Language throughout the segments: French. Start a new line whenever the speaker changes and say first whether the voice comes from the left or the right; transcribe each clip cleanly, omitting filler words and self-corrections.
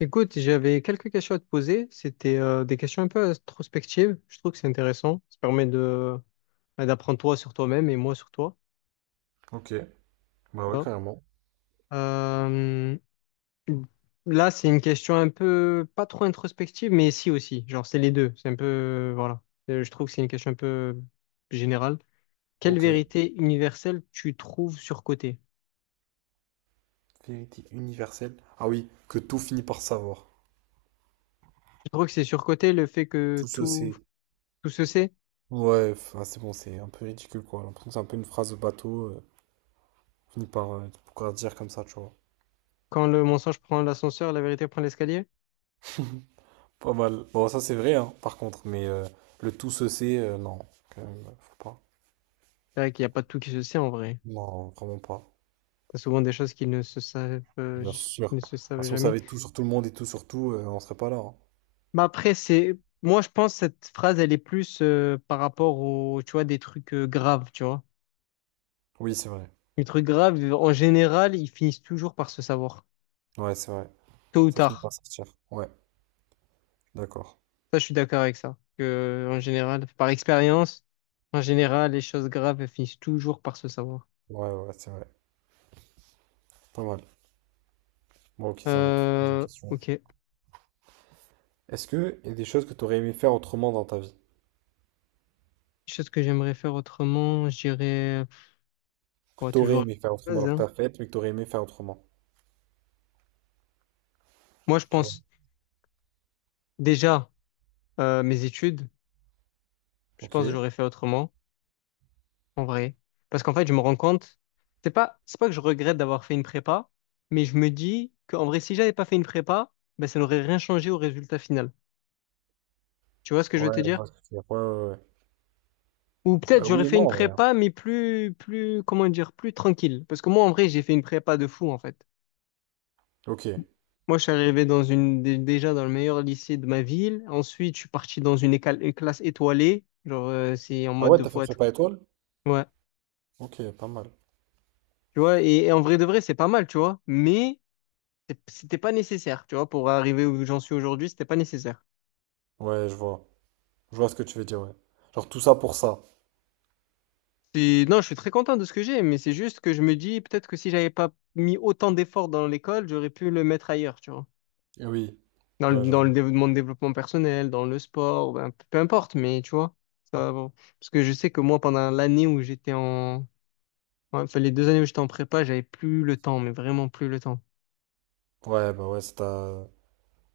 left: Écoute, j'avais quelques questions à te poser. C'était des questions un peu introspectives. Je trouve que c'est intéressant. Ça permet de bah, d'apprendre toi sur toi-même et moi sur toi.
right: Ok, bah
left: Tu
right: ouais,
left: vois.
right: carrément.
left: Euh, Là, c'est une question un peu pas trop introspective, mais si aussi. Genre, c'est les deux. C'est un peu voilà. Je trouve que c'est une question un peu générale. Quelle
right: Ok,
left: vérité universelle tu trouves surcotée?
right: vérité universelle. Ah oui, que tout finit par savoir.
left: Je trouve que c'est surcoté le fait
right: Tout
left: que
right: se
left: tout
right: sait.
left: tout se sait?
right: Ouais, enfin, c'est bon, c'est un peu ridicule quoi. J'ai l'impression que c'est un peu une phrase de bateau. Finit par pourquoi dire comme ça, tu vois.
left: Quand le mensonge prend l'ascenseur, la vérité prend l'escalier?
right: Pas mal. Bon, ça c'est vrai, hein, par contre, mais le tout se sait, non, quand même, faut pas.
left: C'est vrai qu'il n'y a pas tout qui se sait en vrai.
right: Non, vraiment pas.
left: T'as souvent des choses qui ne se savent, euh,
right: Bien
left: j-
right: sûr.
left: ne se
right: Ah,
left: savent
right: si on
left: jamais.
right: savait tout sur tout le monde et tout sur tout, on serait pas là, hein.
left: Mais après, moi, je pense que cette phrase, elle est plus par rapport aux, tu vois, des trucs graves, tu vois.
right: Oui, c'est vrai.
left: Les trucs graves, en général, ils finissent toujours par se savoir,
right: Ouais, c'est vrai.
left: tôt ou
right: Ça finit par
left: tard.
right: sortir. Ouais, d'accord.
left: Ça, je suis d'accord avec ça. Que, en général, par expérience, en général, les choses graves, elles finissent toujours par se savoir.
right: Ouais, ouais, c'est vrai. Pas mal. Bon, ok, ça monte. Pose une question.
left: Ok.
right: Est-ce que il y a des choses que tu aurais aimé faire autrement dans ta vie?
left: Chose que j'aimerais faire autrement, j'irais,
right: Que
left: on
right: tu aurais
left: toujours.
right: aimé faire
left: La même
right: autrement,
left: chose,
right: alors que tu
left: hein.
right: as fait, mais que tu aurais aimé faire autrement.
left: Moi, je
right: Tu vois?
left: pense déjà mes études. Je
right: Ok,
left: pense que
right: ouais,
left: j'aurais fait autrement, en vrai. Parce qu'en fait, je me rends compte, c'est pas que je regrette d'avoir fait une prépa, mais je me dis qu'en vrai, si j'avais pas fait une prépa, ben, ça n'aurait rien changé au résultat final. Tu vois ce que je veux te
right: je
left: dire?
right: vois ce que tu veux dire. Ouais, ouais, ouais.
left: Ou peut-être
right: Bah
left: j'aurais
right: oui et
left: fait une
right: non, en vrai, hein.
left: prépa, mais comment dire, plus tranquille. Parce que moi, en vrai, j'ai fait une prépa de fou, en fait.
right: Ok.
left: Moi, je suis arrivé dans déjà dans le meilleur lycée de ma ville. Ensuite, je suis parti dans une classe étoilée. Genre, c'est en
right: Ah
left: mode
right: ouais,
left: de
right: t'as
left: faut
right: fait
left: être.
right: prépa étoile?
left: Ouais.
right: Ok, pas mal.
left: Tu vois, et en vrai de vrai, c'est pas mal, tu vois. Mais c'était pas nécessaire, tu vois, pour arriver où j'en suis aujourd'hui, c'était pas nécessaire.
right: Ouais, je vois. Je vois ce que tu veux dire, ouais. Genre tout ça pour ça.
left: Non, je suis très content de ce que j'ai, mais c'est juste que je me dis peut-être que si j'avais pas mis autant d'efforts dans l'école, j'aurais pu le mettre ailleurs, tu vois.
right: Eh oui.
left: Dans
right: Ouais,
left: le, dans le
right: j'avoue.
left: dév- mon développement personnel, dans le sport, ben, peu importe, mais tu vois, ça, bon. Parce que je sais que moi, pendant l'année où j'étais en, ouais, enfin, les 2 années où j'étais en prépa, j'avais plus le temps, mais vraiment plus le temps.
right: Ouais, bah ouais, ça t'a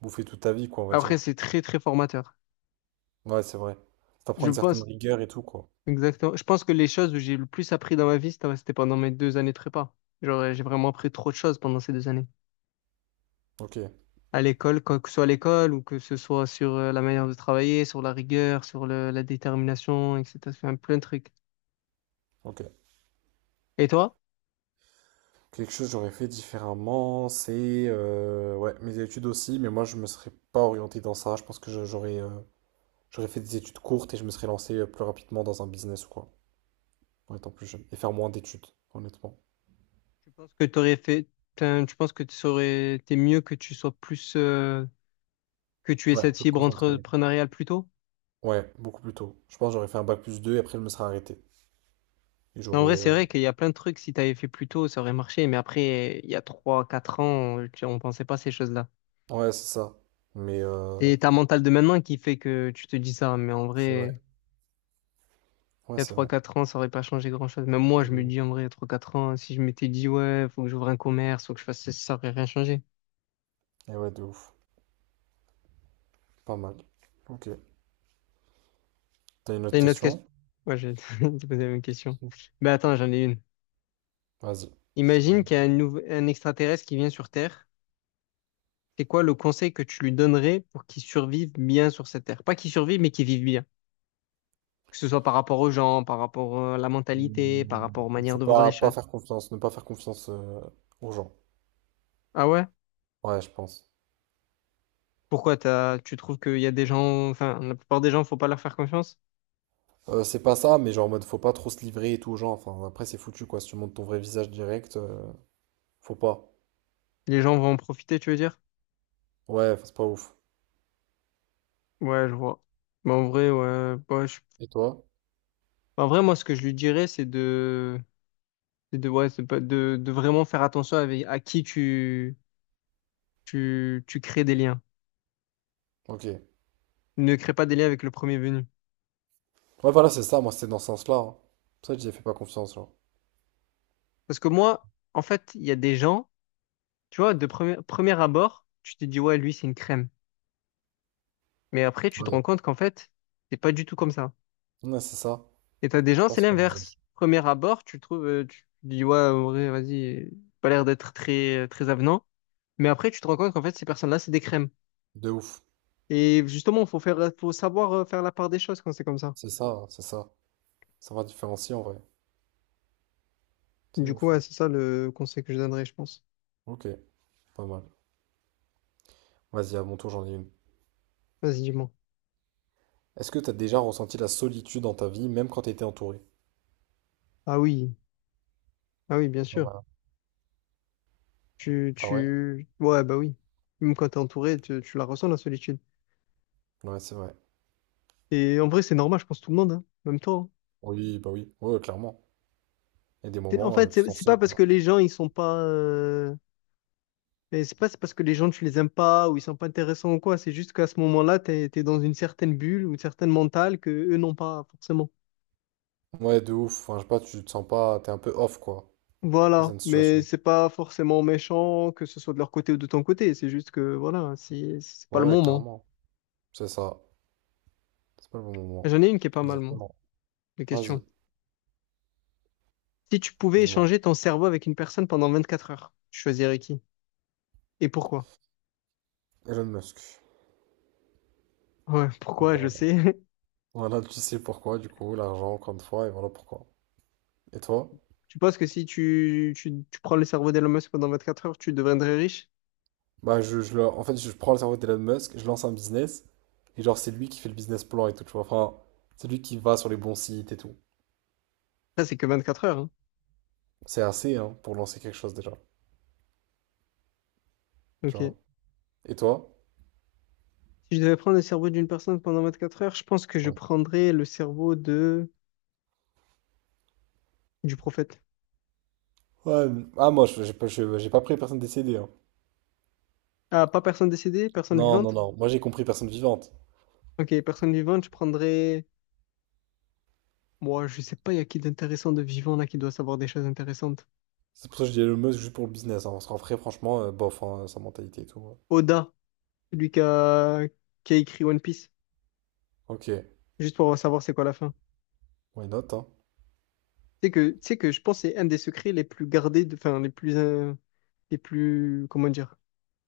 right: bouffé toute ta vie, quoi, on va
left: Après,
right: dire.
left: c'est très, très formateur.
right: Ouais, c'est vrai. Ça t'apprend
left: Je
right: une certaine
left: pense,
right: rigueur et tout, quoi.
left: exactement. Je pense que les choses où j'ai le plus appris dans ma vie, c'était pendant mes 2 années de prépa. Genre, j'ai vraiment appris trop de choses pendant ces 2 années.
right: Ok,
left: À l'école, quoi que ce soit à l'école, ou que ce soit sur la manière de travailler, sur la rigueur, sur la détermination, etc. Enfin, plein de trucs.
right: ok.
left: Et toi?
right: Quelque chose que j'aurais fait différemment, c'est ouais, mes études aussi, mais moi je me serais pas orienté dans ça. Je pense que j'aurais fait des études courtes et je me serais lancé plus rapidement dans un business ou quoi, en étant plus jeune. Et faire moins d'études, honnêtement.
left: Tu penses que t'aurais fait, enfin, tu penses que tu serais, t'es mieux que tu sois plus, que tu aies
right: Ouais,
left: cette
right: plus
left: fibre
right: concentré.
left: entrepreneuriale plus tôt?
right: Ouais, beaucoup plus tôt. Je pense que j'aurais fait un bac plus 2 et après je me serais arrêté. Et
left: En
right: j'aurais.
left: vrai, c'est vrai qu'il y a plein de trucs, si t'avais fait plus tôt, ça aurait marché, mais après, il y a trois, quatre ans, on pensait pas à ces choses-là.
right: Ouais, c'est ça. Mais euh,
left: Et t'as un mental de maintenant qui fait que tu te dis ça, mais en
right: c'est
left: vrai,
right: vrai. Ouais,
left: il y a
right: c'est
left: trois
right: vrai.
left: quatre ans, ça aurait pas changé grand-chose. Même moi,
right: De
left: je me
right: ouf.
left: dis en vrai, il y a trois quatre ans, si je m'étais dit, ouais, faut que j'ouvre un commerce, faut que je fasse ça, ça aurait rien changé.
right: Et ouais, de ouf. Pas mal. Ok. T'as une
left: T'as
right: autre
left: une autre question?
right: question?
left: Ouais, j'ai posé la même question. Mais attends, j'en ai une.
right: Vas-y. Je-
left: Imagine
right: je-
left: qu'il y a un extraterrestre qui vient sur Terre. C'est quoi le conseil que tu lui donnerais pour qu'il survive bien sur cette Terre? Pas qu'il survive, mais qu'il vive bien. Que ce soit par rapport aux gens, par rapport à la mentalité, par rapport aux
right: Mmh,
left: manières
right: Faut
left: de voir
right: pas,
left: les choses.
right: faire confiance, ne pas faire confiance aux gens.
left: Ah ouais?
right: Ouais, je pense.
left: Pourquoi tu trouves qu'il y a des gens, enfin, la plupart des gens, faut pas leur faire confiance?
right: C'est pas ça, mais genre en mode faut pas trop se livrer et tout aux gens. Enfin, après, c'est foutu quoi. Si tu montres ton vrai visage direct, faut pas.
left: Les gens vont en profiter, tu veux dire?
right: Ouais, enfin, c'est pas ouf.
left: Ouais, je vois. Mais en vrai, ouais, ouais,
right: Et toi?
left: bah, en vrai, moi, ce que je lui dirais, c'est de, ouais, c'est pas- de vraiment faire attention avec à qui tu crées des liens.
right: Ok, ouais,
left: Ne crée pas des liens avec le premier venu.
right: voilà, c'est ça. Moi, c'était dans ce sens-là, hein. C'est pour ça que j'y ai fait pas confiance, genre.
left: Parce que moi, en fait, il y a des gens, tu vois, de premier abord, tu te dis, ouais, lui, c'est une crème. Mais après, tu te
right: Ouais.
left: rends compte qu'en fait, c'est pas du tout comme ça.
right: Ouais, c'est ça.
left: Et t'as des
right: C'est
left: gens,
right: pas
left: c'est
right: sur le
left: l'inverse.
right: visage.
left: Premier abord, tu trouves, tu dis, ouais, en vrai, vas-y, pas l'air d'être très, très avenant. Mais après, tu te rends compte qu'en fait, ces personnes-là, c'est des crèmes.
right: De ouf.
left: Et justement, faut savoir faire la part des choses quand c'est comme ça.
right: C'est ça, hein, c'est ça. Ça va différencier en vrai. C'est
left: Du coup,
right: ouf,
left: ouais,
right: hein.
left: c'est ça le conseil que je donnerais, je pense.
right: Ok, pas mal. Vas-y, à mon tour, j'en ai une.
left: Vas-y, dis-moi.
right: Est-ce que t'as déjà ressenti la solitude dans ta vie, même quand t'étais entouré?
left: Ah oui, ah oui, bien
right: Pas
left: sûr.
right: mal, hein.
left: Tu,
right: Ah ouais?
left: tu, ouais, bah oui. Même quand t'es entouré, tu la ressens, la solitude.
right: Ouais, c'est vrai.
left: Et en vrai, c'est normal, je pense, tout le monde, hein. Même toi, hein.
right: Oui, bah oui. Ouais, ouais, clairement. Il y a des
left: En
right: moments,
left: fait,
right: tu te
left: c'est
right: sens
left: c'est pas
right: seul,
left: parce
right: quoi.
left: que les gens, ils sont pas. Mais c'est pas c'est parce que les gens, tu les aimes pas ou ils sont pas intéressants ou quoi. C'est juste qu'à ce moment-là, t'es dans une certaine bulle ou une certaine mentale que eux n'ont pas forcément.
right: Ouais, de ouf. Enfin, je sais pas, tu te sens pas, t'es un peu off, quoi, face à
left: Voilà.
right: une
left: Mais
right: situation.
left: c'est pas forcément méchant, que ce soit de leur côté ou de ton côté. C'est juste que, voilà, si, c'est pas le
right: Ouais,
left: moment.
right: clairement. C'est ça. C'est pas le bon moment.
left: J'en ai une qui est pas mal, moi,
right: Exactement.
left: de question.
right: Vas-y,
left: Si tu pouvais
right: dis-moi.
left: échanger ton cerveau avec une personne pendant 24 heures, tu choisirais qui? Et pourquoi?
right: Elon Musk.
left: Ouais, pourquoi, je
right: Voilà.
left: sais.
right: Voilà, tu sais pourquoi, du coup, l'argent, encore une fois, et voilà pourquoi. Et toi?
left: Tu penses que si tu prends le cerveau d'Elon Musk pendant 24 heures, tu deviendrais riche?
right: Bah, en fait, je prends le cerveau d'Elon Musk, je lance un business, et genre, c'est lui qui fait le business plan et tout, tu vois. Enfin, c'est lui qui va sur les bons sites et tout.
left: Ça, c'est que 24 heures, hein.
right: C'est assez, hein, pour lancer quelque chose déjà, tu
left: Ok.
right: vois. Et toi?
left: Si je devais prendre le cerveau d'une personne pendant 24 heures, je pense que je prendrais le cerveau de du prophète.
right: Ouais, ah j'ai pas, j'ai pas pris personne décédée, hein.
left: Ah, pas personne décédée, personne
right: Non, non,
left: vivante?
right: non, moi j'ai compris personne vivante.
left: Ok, personne vivante, je prendrais. Moi, je sais pas, il y a qui d'intéressant de vivant là qui doit savoir des choses intéressantes.
right: C'est pour ça que je dis Elon Musk juste pour le business, hein, parce qu'en vrai franchement, bof, hein, sa mentalité et tout, ouais.
left: Oda, celui qui a écrit One Piece,
right: Ok,
left: juste pour savoir c'est quoi la fin.
right: why not, hein.
left: Tu sais que je pense que c'est un des secrets les plus gardés, enfin les plus, les plus, comment dire?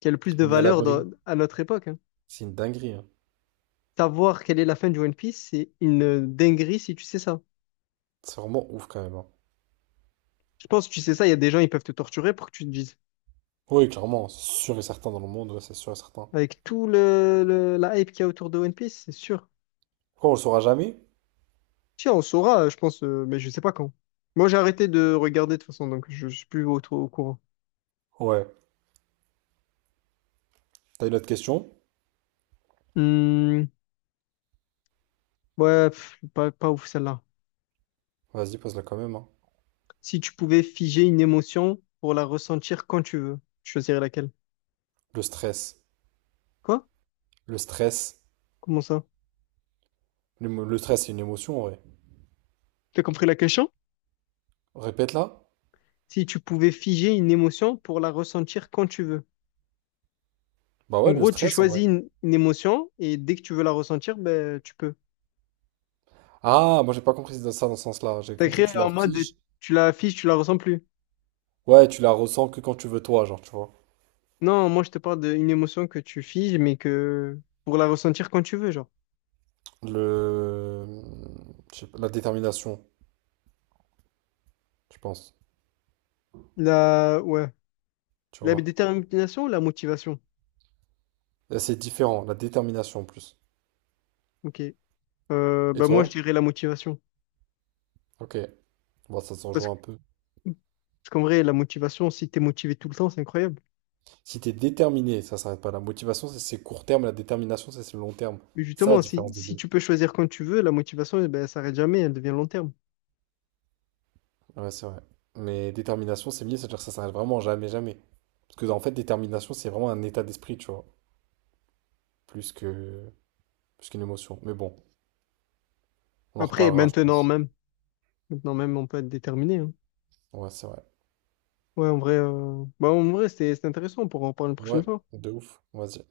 left: Qui a le plus de
right: Mis à
left: valeur
right: l'abri,
left: à notre époque, hein.
right: c'est une dinguerie, hein.
left: Savoir quelle est la fin du One Piece, c'est une dinguerie si tu sais ça.
right: C'est vraiment ouf quand même, hein.
left: Je pense, tu sais ça, il y a des gens, ils peuvent te torturer pour que tu te dises.
right: Oui, clairement, c'est sûr et certain dans le monde, ouais, c'est sûr et certain.
left: Avec tout la hype qu'il y a autour de One Piece, c'est sûr.
right: Pourquoi on le saura jamais?
left: Tiens, on saura, je pense, mais je sais pas quand. Moi, j'ai arrêté de regarder de toute façon, donc je suis plus au courant.
right: Ouais. T'as une autre question?
left: Hmm, ouais, pff, pas ouf celle-là.
right: Vas-y, pose-la quand même, hein.
left: Si tu pouvais figer une émotion pour la ressentir quand tu veux, tu choisirais laquelle?
right: Le stress.
left: Quoi?
right: Le stress.
left: Comment ça?
right: Le stress, c'est une émotion en vrai.
left: T'as compris la question?
right: Répète-la.
left: Si tu pouvais figer une émotion pour la ressentir quand tu veux.
right: Bah
left: En
right: ouais, le
left: gros, tu
right: stress en vrai.
left: choisis une émotion et dès que tu veux la ressentir, ben, tu peux.
right: Ah, moi j'ai pas compris ça dans ce sens-là. J'ai
left: T'as
right: compris,
left: créé
right: tu
left: en mode
right: l'affiches.
left: tu la figes, tu la ressens plus.
right: Ouais, tu la ressens que quand tu veux toi, genre, tu vois.
left: Non, moi je te parle d'une émotion que tu figes, mais que pour la ressentir quand tu veux, genre.
right: Le... je sais pas, la détermination, je pense,
left: La, ouais.
right: tu
left: La
right: vois.
left: détermination ou la motivation?
right: Là, c'est différent, la détermination en plus.
left: Ok. Euh,
right: Et
left: bah moi je
right: toi?
left: dirais la motivation.
right: Ok, bon, ça s'en joue
left: Parce que,
right: un peu.
left: parce qu'en vrai, la motivation, si t'es motivé tout le temps, c'est incroyable.
right: Si t'es déterminé, ça s'arrête pas. La motivation, c'est court terme, la détermination, ça c'est le long terme.
left: Mais
right: Ça, la
left: justement, si,
right: différence des
left: si
right: deux.
left: tu peux choisir quand tu veux, la motivation, eh ben, elle s'arrête jamais, elle devient long terme.
right: Ouais, c'est vrai. Mais détermination, c'est mieux, c'est-à-dire que ça s'arrête vraiment jamais, jamais. Parce que, en fait, détermination, c'est vraiment un état d'esprit, tu vois, plus que... plus qu'une émotion. Mais bon, on en
left: Après,
right: reparlera, je
left: maintenant
right: pense.
left: même, maintenant même, on peut être déterminé, hein.
right: Ouais, c'est vrai.
left: Ouais, en vrai, bah, en vrai, c'était intéressant, on pourra en parler une prochaine
right: Ouais,
left: fois.
right: de ouf, vas-y.